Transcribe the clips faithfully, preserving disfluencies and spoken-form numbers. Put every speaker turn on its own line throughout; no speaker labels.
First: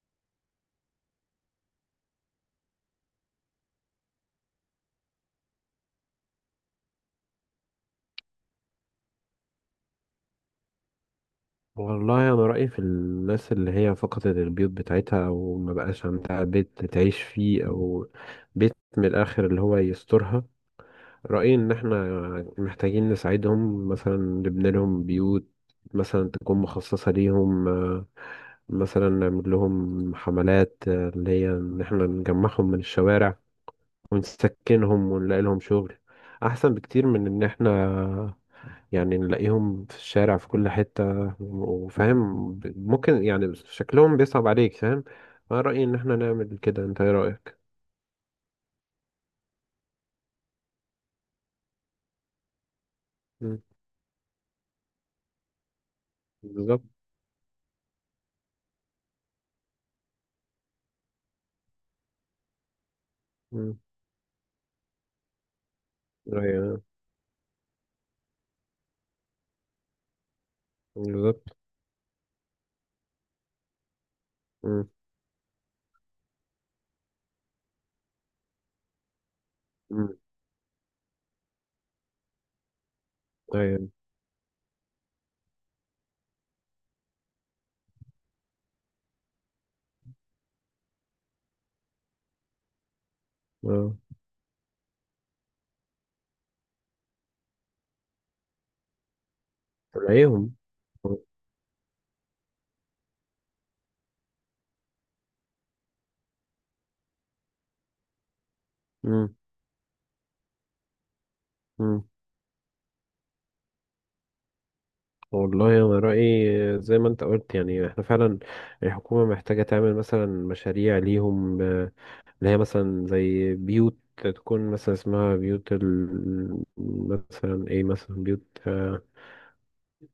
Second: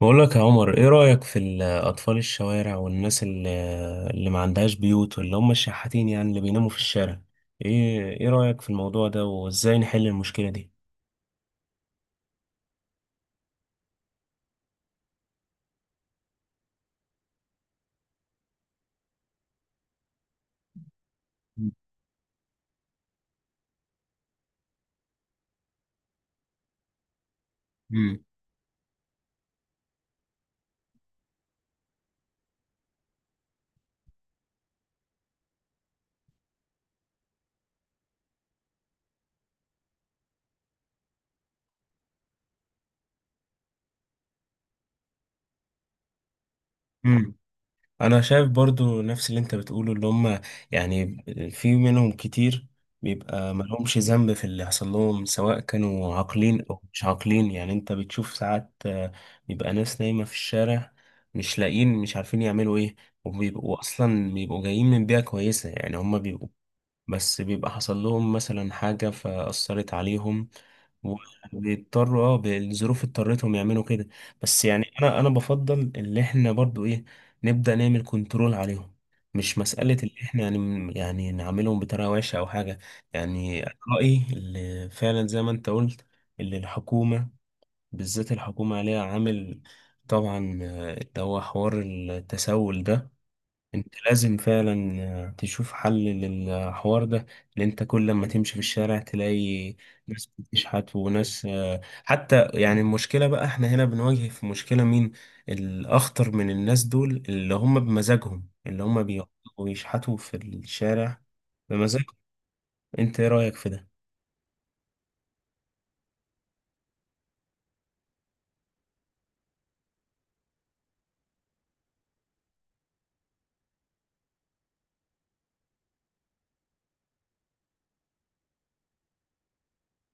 بقول لك يا عمر، ايه رأيك في ال- اطفال الشوارع والناس اللي, اللي ما عندهاش بيوت واللي هم الشحاتين، يعني اللي بيناموا في الشارع؟ ايه ايه رأيك في الموضوع ده وازاي نحل المشكلة دي؟
والله انا رايي في الناس اللي هي فقدت البيوت بتاعتها او ما بقاش عندها بيت تعيش فيه او بيت من الاخر اللي هو يسترها. رايي ان احنا محتاجين نساعدهم، مثلا نبني لهم بيوت مثلا تكون مخصصه ليهم، آه،
مم.
مثلا نعمل لهم حملات، آه، اللي هي ان احنا نجمعهم من الشوارع ونسكنهم ونلاقي لهم شغل، احسن بكتير من ان احنا يعني نلاقيهم في الشارع في كل حتة، وفاهم ب- ممكن يعني شكلهم بيصعب عليك، فاهم. أنا رأيي إن احنا نعمل كده، أنت إيه
مم.
رأيك؟
انا شايف برضو نفس اللي انت بتقوله، اللي هم يعني في منهم كتير بيبقى
مم.
ملهمش ذنب في اللي حصل لهم، سواء كانوا عاقلين او
بالظبط.
مش عاقلين. يعني انت بتشوف ساعات آه، بيبقى ناس نايمة في الشارع، مش لاقيين، مش عارفين يعملوا ايه،
مم.
وبيبقوا اصلا بيبقوا جايين من بيئة كويسة، يعني هم بيبقوا
أيوه،
بس بيبقى حصل لهم مثلا حاجة فأثرت عليهم،
بالظبط.
وبيضطروا اه بالظروف اضطرتهم يعملوا كده. بس
مم.
يعني أنا أنا بفضل اللي إحنا برضو إيه، نبدأ نعمل كنترول عليهم. مش مسألة اللي
مم.
إحنا يعني يعني نعملهم بطريقة وحشة أو حاجة. يعني أنا
أيوه.
رأيي اللي فعلا زي ما أنت قلت، اللي الحكومة، بالذات الحكومة عليها عامل، طبعا آه، اللي هو حوار التسول ده. انت
أه.
لازم فعلا آه، تشوف حل للحوار ده، لان انت كل لما تمشي في الشارع تلاقي ناس
تلاقيهم.
بتشحت وناس آه، حتى. يعني المشكلة بقى احنا هنا بنواجه في مشكلة مين الاخطر من الناس دول، اللي هم بمزاجهم، اللي هم
مم.
بيقعدوا يشحتوا في الشارع
مم.
بمزاجهم. انت ايه رأيك في ده؟
والله أنا رأيي زي ما أنت قلت، يعني احنا فعلا الحكومة محتاجة تعمل مثلا مشاريع ليهم، آه، اللي هي مثلا زي بيوت تكون مثلا اسمها بيوت ال... مثلا ايه، مثلا بيوت، آه،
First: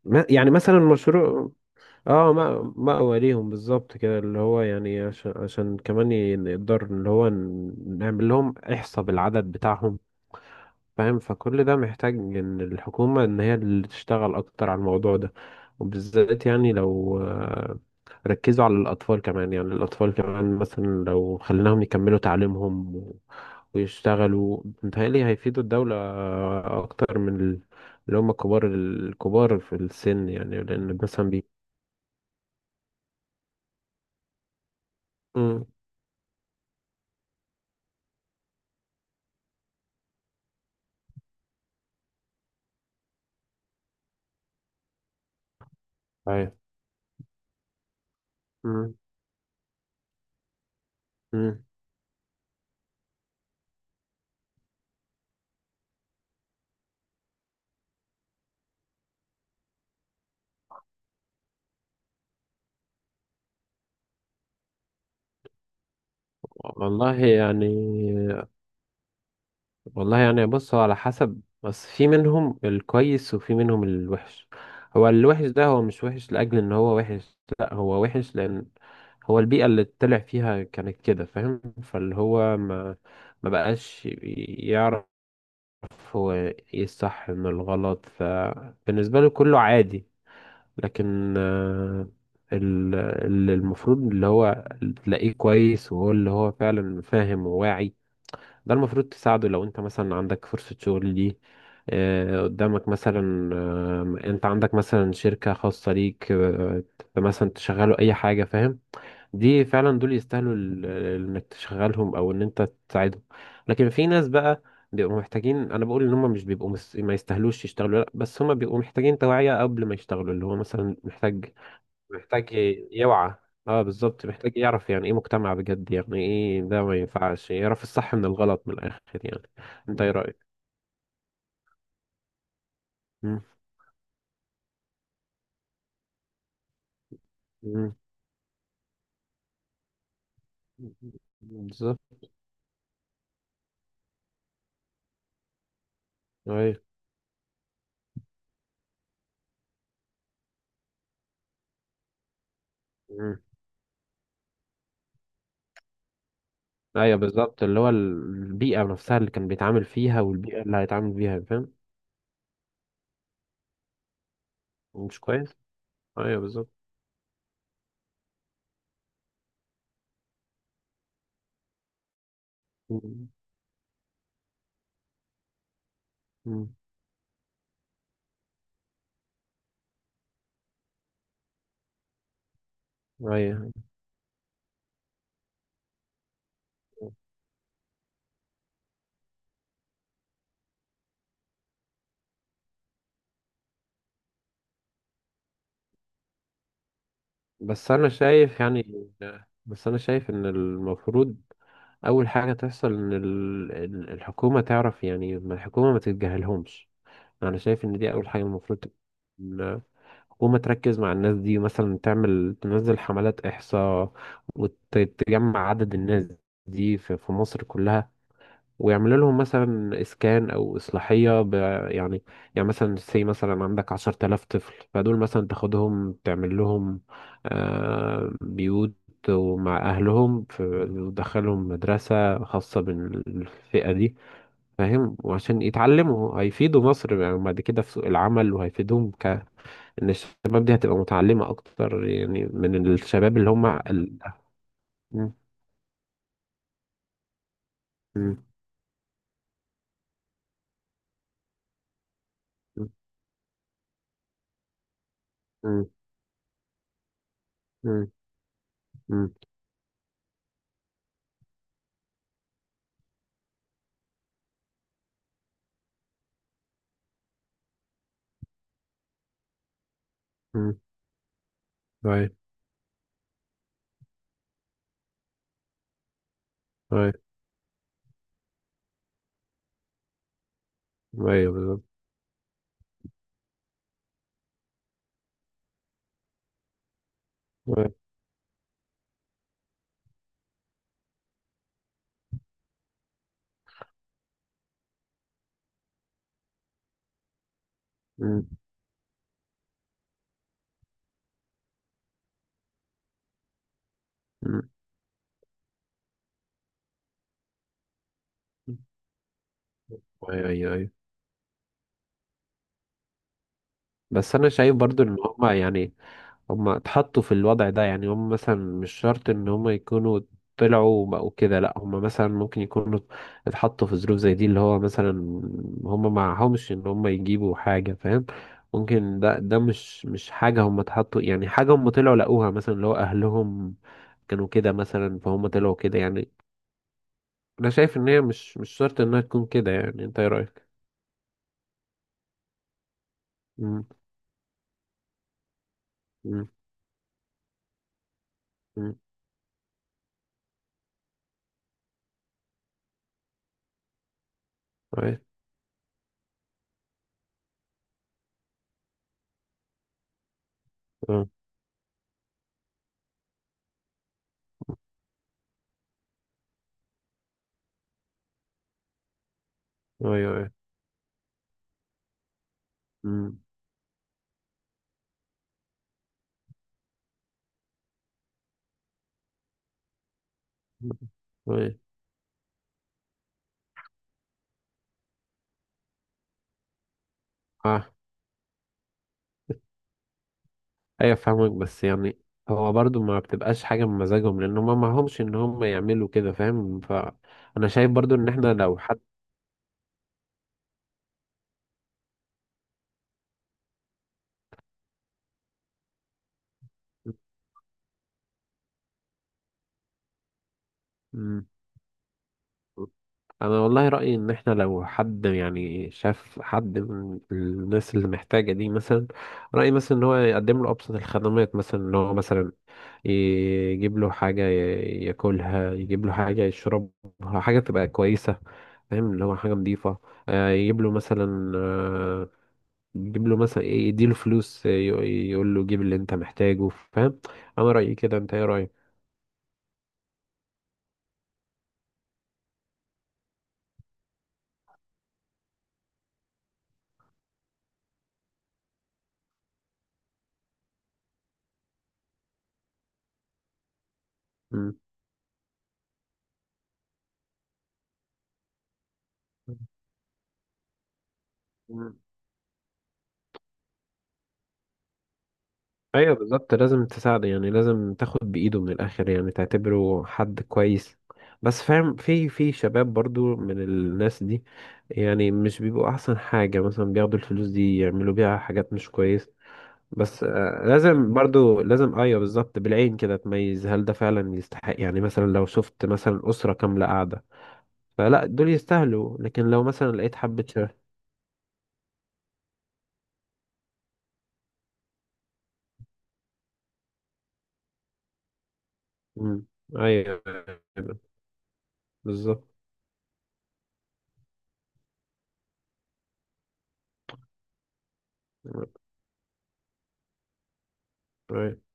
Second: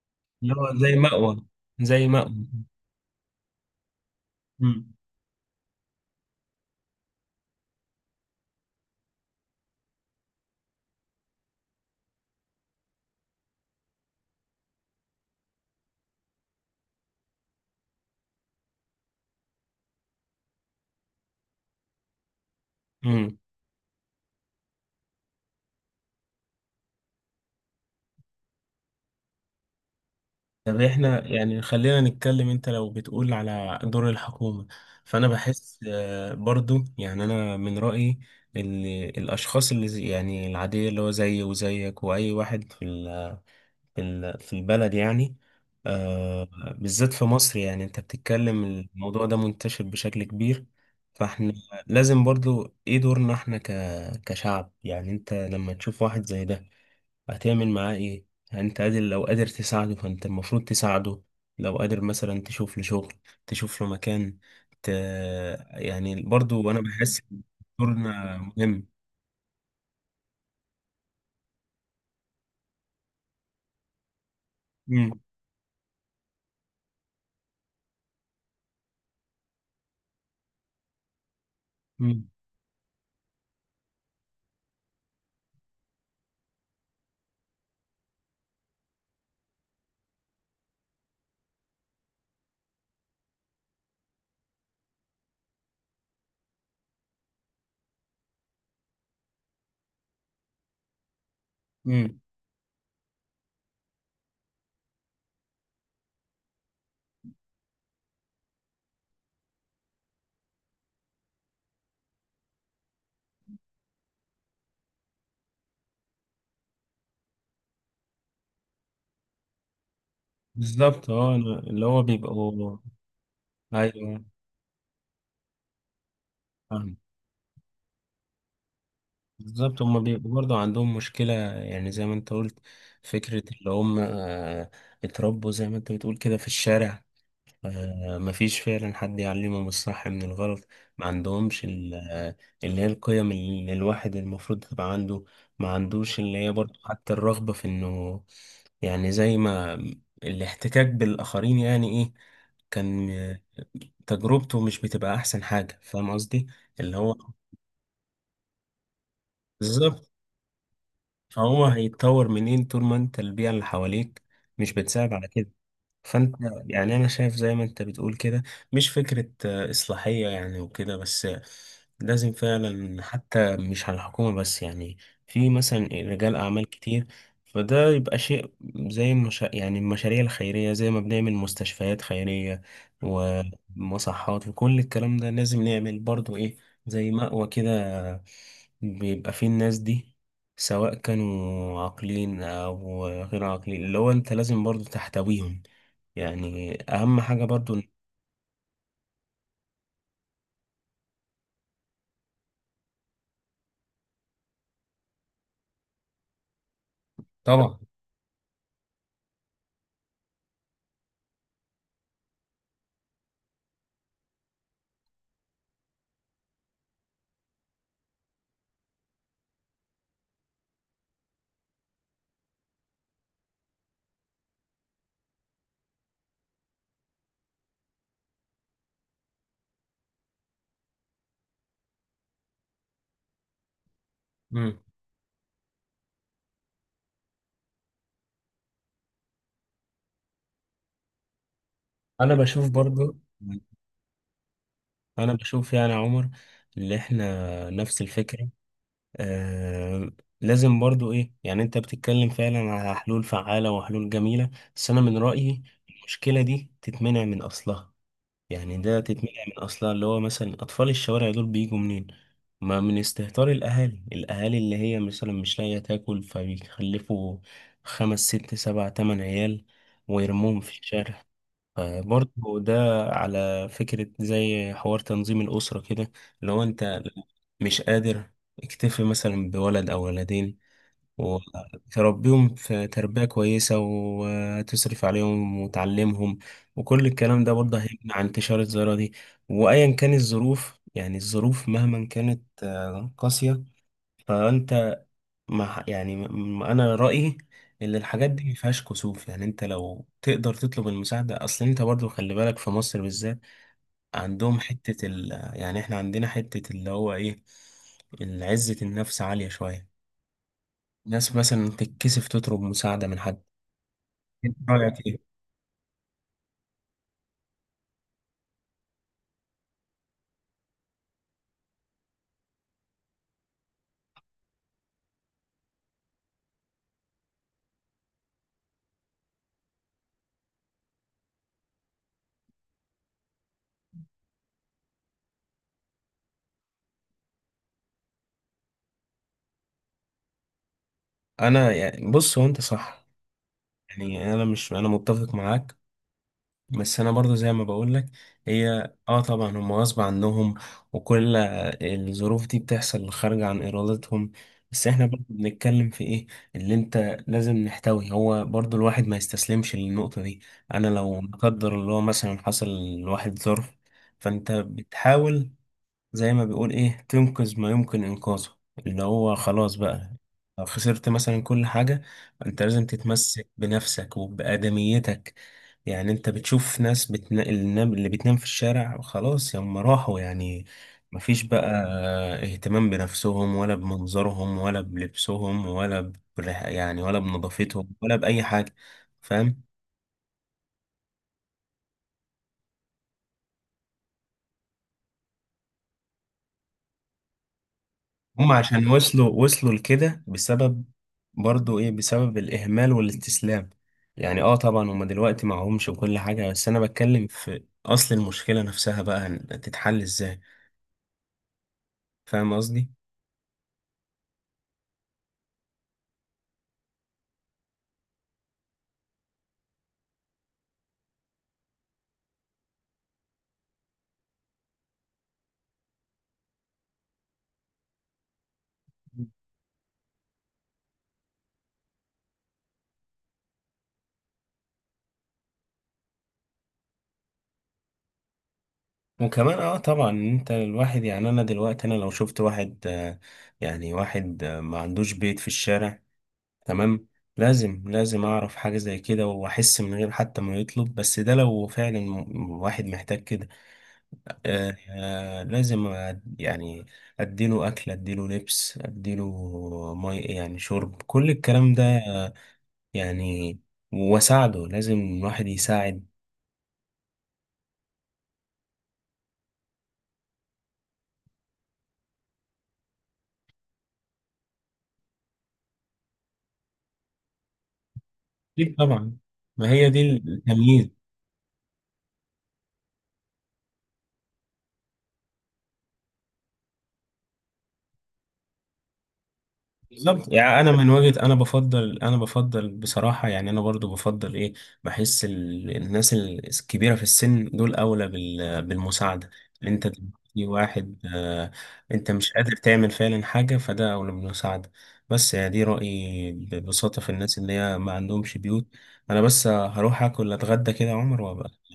ما- يعني
اللي هو
مثلا
زي مأوى،
مشروع.
زي
اه،
مأوى.
ما مأوى ليهم بالظبط كده، اللي هو يعني عشان عشان كمان ي- نقدر اللي هو ن- نعمل لهم احصاء بالعدد بتاعهم، فاهم؟ فكل ده محتاج ان الحكومة ان هي اللي تشتغل اكتر على الموضوع ده، وبالذات يعني لو آه، ركزوا على الاطفال كمان. يعني الاطفال كمان مثلا لو خليناهم يكملوا تعليمهم و-
مم.
ويشتغلوا، متهيألي هيفيدوا الدولة اكتر من ال- اللي هم كبار الكبار في السن، يعني
طب
لان
احنا
مثلا بي
يعني خلينا نتكلم، انت لو بتقول على دور الحكومة، فانا
مم.
بحس آه، برضو يعني انا من رأيي ان الاشخاص اللي زي- يعني العادية، اللي هو زيي وزيك واي واحد في ال- في ال- في البلد، يعني آه،
أيوة.
بالذات في مصر. يعني انت بتتكلم،
مم.
الموضوع ده منتشر بشكل كبير. فاحنا
مم.
لازم برضو ايه دورنا احنا ك- كشعب. يعني انت لما تشوف واحد زي ده هتعمل معاه ايه؟ يعني انت قادر، لو قادر تساعده فانت المفروض تساعده، لو قادر مثلا تشوف له شغل، تشوف له مكان، ت... يعني برضو انا بحس
والله
ان
يعني
دورنا مهم.
والله يعني بص، هو على حسب، بس في منهم الكويس وفي منهم الوحش. هو
مم.
الوحش ده هو مش وحش لأجل إن هو وحش، لأ، هو وحش لأن هو البيئة اللي طلع فيها كانت كده، فاهم؟ فاللي
مم.
هو ما ما بقاش يعرف هو ايه الصح من الغلط، فبالنسبة له كله عادي. لكن آه، ال- اللي المفروض اللي هو تلاقيه كويس وهو اللي هو فعلا فاهم وواعي، ده المفروض تساعده. لو انت مثلا عندك فرصة شغل دي،
مم.
آه، قدامك، مثلا آه، انت عندك مثلا شركة خاصة ليك، آه، مثلا تشغله اي حاجة، فاهم؟ دي فعلا دول يستاهلوا ال- ال- انك تشغلهم او ان انت تساعدهم. لكن في ناس بقى بيبقوا محتاجين، انا بقول ان هم مش بيبقوا مس... ما يستاهلوش يشتغلوا، لا، بس هم بيبقوا محتاجين توعية قبل ما يشتغلوا، اللي هو مثلا
بالظبط. اه
محتاج،
أنا- اللي هو
محتاج
بيبقوا
ي- يوعى. اه
ايوه،
بالظبط، محتاج يعرف يعني ايه مجتمع بجد، يعني ايه ده،
فاهم.
ما ينفعش يعرف الصح من الغلط، من الاخر يعني.
بالظبط هما
انت ايه
بيبقوا
رأيك؟
برضو عندهم مشكلة، يعني زي ما انت قلت،
مم.
فكرة اللي هم آه، اتربوا زي ما انت بتقول كده في الشارع
مم.
آه، مفيش فعلا حد يعلمهم الصح من الغلط. ما عندهمش ال-
بالظبط.
آه، اللي هي القيم اللي الواحد المفروض تبقى عنده. ما عندوش اللي هي برضه
ايوه.
حتى الرغبة في انه، يعني زي ما الاحتكاك بالآخرين، يعني ايه، كان
مم.
آه، تجربته مش بتبقى احسن حاجة. فاهم قصدي؟ اللي هو
ايوه بالظبط، اللي هو البيئة نفسها اللي كان بيتعامل
بالظبط،
فيها والبيئة اللي هيتعامل فيها،
فهو
فاهم.
هيتطور منين طول ما انت البيئة اللي حواليك مش بتساعد
مش
على كده؟
كويس.
فانت
ايوه بالظبط.
يعني انا شايف زي ما انت بتقول كده، مش فكرة آه، اصلاحية يعني وكده بس، آه، لازم فعلا
مم.
حتى مش على الحكومة بس. يعني في مثلا رجال اعمال
مم.
كتير، فده يبقى شيء زي المشا... يعني المشاريع الخيرية. زي ما بنعمل مستشفيات خيرية
ايوه.
ومصحات وكل الكلام ده، لازم نعمل برضو ايه، زي مأوى كده بيبقى فيه الناس دي، سواء كانوا عاقلين أو غير عاقلين، اللي هو أنت لازم برضو تحتويهم. يعني أهم حاجة برضو إن-
بس انا شايف يعني بس انا شايف ان المفروض اول حاجه تحصل ان ال- ال- الحكومه تعرف، يعني ما الحكومه ما تتجاهلهمش. انا
طبعا.
شايف ان دي اول حاجه المفروض، ال- الحكومه تركز مع الناس دي، مثلا تعمل، تنزل حملات احصاء وتجمع عدد الناس دي في في مصر كلها، ويعملوا لهم مثلا اسكان او اصلاحيه ب... يعني، يعني مثلا سي مثلا عندك عشرة آلاف طفل، فدول مثلا تاخدهم تعمل لهم آه، بيوت ومع اهلهم، ف- وتدخلهم مدرسه خاصه بالفئه دي،
مم.
فاهم؟ وعشان يتعلموا هيفيدوا مصر يعني بعد كده في سوق العمل، وهيفيدهم ك ان الشباب دي هتبقى متعلمه اكتر
أنا
يعني
بشوف
من
برضو،
الشباب اللي هم ال... م-
أنا بشوف يعني يا عمر، اللي إحنا نفس
م-
الفكرة، آه لازم برضو إيه. يعني أنت بتتكلم فعلا
م-
على حلول فعالة وحلول جميلة، بس أنا من رأيي المشكلة دي تتمنع من أصلها.
م-
يعني ده
م- م-
تتمنع من اصلها، اللي هو مثلا اطفال الشوارع دول بيجوا منين؟ ما من استهتار الاهالي، الاهالي اللي هي مثلا مش لاقيه تاكل، فبيخلفوا خمس ست سبع تمن عيال ويرموهم
م-
في الشارع.
أيوة.
فبرضه ده على فكرة زي حوار تنظيم الأسرة كده. لو أنت مش قادر، اكتفي مثلا بولد أو ولدين،
ايوه بالظبط.
وتربيهم في تربية كويسة، وتصرف عليهم، وتعلمهم، وكل الكلام ده برضه
أيوة.
هيمنع انتشار الظاهرة دي. وأيا كان الظروف، يعني الظروف مهما كانت آه، قاسية، فأنت مع يعني م- م- أنا رأيي إن الحاجات
مم.
دي مفيهاش كسوف. يعني أنت لو تقدر تطلب المساعدة، أصل أنت برضه خلي بالك في مصر بالذات، عندهم
مم.
حتة ال يعني إحنا عندنا حتة اللي هو إيه، عزة النفس عالية شوية.
ايوه، ايوه، ايوه.
ناس مثلا تتكسف تطلب مساعدة من حد.
بس انا شايف
رأيك
برضو ان
ايه؟
هما يعني هما اتحطوا في الوضع ده، يعني هما مثلا مش شرط ان هما يكونوا طلعوا وبقوا كده، لا، هما مثلا ممكن يكونوا اتحطوا في ظروف زي دي، اللي هو مثلا هما معهمش ان هما يجيبوا حاجة، فاهم؟ ممكن ده ده مش مش حاجة هما اتحطوا، يعني حاجة هما طلعوا لقوها، مثلا اللي هو اهلهم كانوا كده مثلا فهم طلعوا كده يعني. انا شايف ان هي مش مش شرط انها تكون كده، يعني انت ايه رأيك؟
انا يعني بص، هو انت صح، يعني انا مش، انا متفق معاك.
مم.
بس انا برضو زي ما بقول لك، هي
مم.
اه طبعا هم غصب عنهم وكل الظروف دي بتحصل خارجة عن ارادتهم. بس احنا
أيوة.
برضو بنتكلم في ايه اللي انت لازم نحتوي. هو برضو الواحد ما يستسلمش للنقطة دي. انا لو
أه.
لا قدر الله مثلا حصل لواحد ظرف، فانت بتحاول زي ما بيقول ايه، تنقذ ما يمكن انقاذه، اللي هو خلاص
أيوة
بقى
أيوة.
لو خسرت مثلا كل حاجة، انت لازم
مم.
تتمسك بنفسك وبآدميتك. يعني انت بتشوف ناس بتنا... النام- اللي بتنام في الشارع خلاص، هم راحوا يعني، مفيش بقى
أيوة.
اهتمام بنفسهم ولا بمنظرهم ولا بلبسهم ولا بريح... يعني ولا
آه.
بنظافتهم ولا بأي حاجة. فاهم؟
أيوة فاهمك، بس يعني هو برضو ما بتبقاش حاجة من مزاجهم، لأن هما معهمش إن هما يعملوا كده، فاهم؟ فأنا شايف برضو إن
هم
إحنا لو
عشان
حد
وصلوا وصلوا لكده بسبب، برضو ايه، بسبب الإهمال والاستسلام. يعني اه طبعا هم دلوقتي معهمش وكل حاجة، بس أنا بتكلم في أصل المشكلة نفسها بقى، هن- تتحل ازاي؟
مم.
فاهم قصدي؟
انا والله رايي ان احنا لو حد يعني شاف حد من الناس اللي محتاجه دي، مثلا رايي مثلا ان هو يقدم له ابسط الخدمات، مثلا ان هو مثلا يجيب له حاجه ي- ياكلها، يجيب له حاجه يشربها، حاجه تبقى كويسه، فاهم؟ اللي هو حاجه نظيفه، آه، يجيب له مثلا، آه، يجيب له مثلا إيه، يديله فلوس، آه، ي- يقول له جيب اللي انت محتاجه، فاهم؟ انا رايي كده، انت ايه رايك؟
وكمان اه طبعا انت الواحد، يعني انا دلوقتي انا لو شفت واحد آه، يعني واحد آه، ما عندوش بيت في الشارع، تمام، لازم لازم اعرف حاجة زي كده واحس من غير حتى ما يطلب، بس ده لو فعلا م- واحد محتاج كده. آه آه، لازم أد- يعني اديله اكل، اديله لبس، اديله مي يعني شرب، كل الكلام ده
مم.
آه، يعني، واساعده. لازم الواحد يساعد.
ايوه بالظبط، لازم تساعده، يعني لازم تاخد بايده من الاخر، يعني تعتبره حد كويس. بس فاهم، في في شباب برضو من الناس دي يعني مش بيبقوا احسن حاجة، مثلا بياخدوا الفلوس دي يعملوا بيها حاجات
أكيد
مش
طبعا،
كويس.
ما هي دي
بس آه،
التمييز.
لازم برضو لازم ايوه بالظبط، بالعين كده تميز هل ده فعلا يستحق، يعني مثلا لو شفت مثلا اسرة كاملة قاعدة فلا دول يستاهلوا، لكن لو مثلا لقيت
بالظبط.
حبة
يعني
شباب
انا من وجهة، انا بفضل انا بفضل بصراحة، يعني انا برضو بفضل ايه، بحس ال- الناس ال- الكبيرة في السن دول اولى بال- بالمساعدة.
مم.
ان انت دلوقتي
ايوه
واحد آه، انت مش
بالظبط.
قادر تعمل فعلا حاجة، فده اولى بالمساعدة. بس يعني دي رأيي ببساطة في الناس اللي هي ما عندهمش بيوت. انا بس هروح اكل اتغدى كده يا عمر
أيوة.
وابقى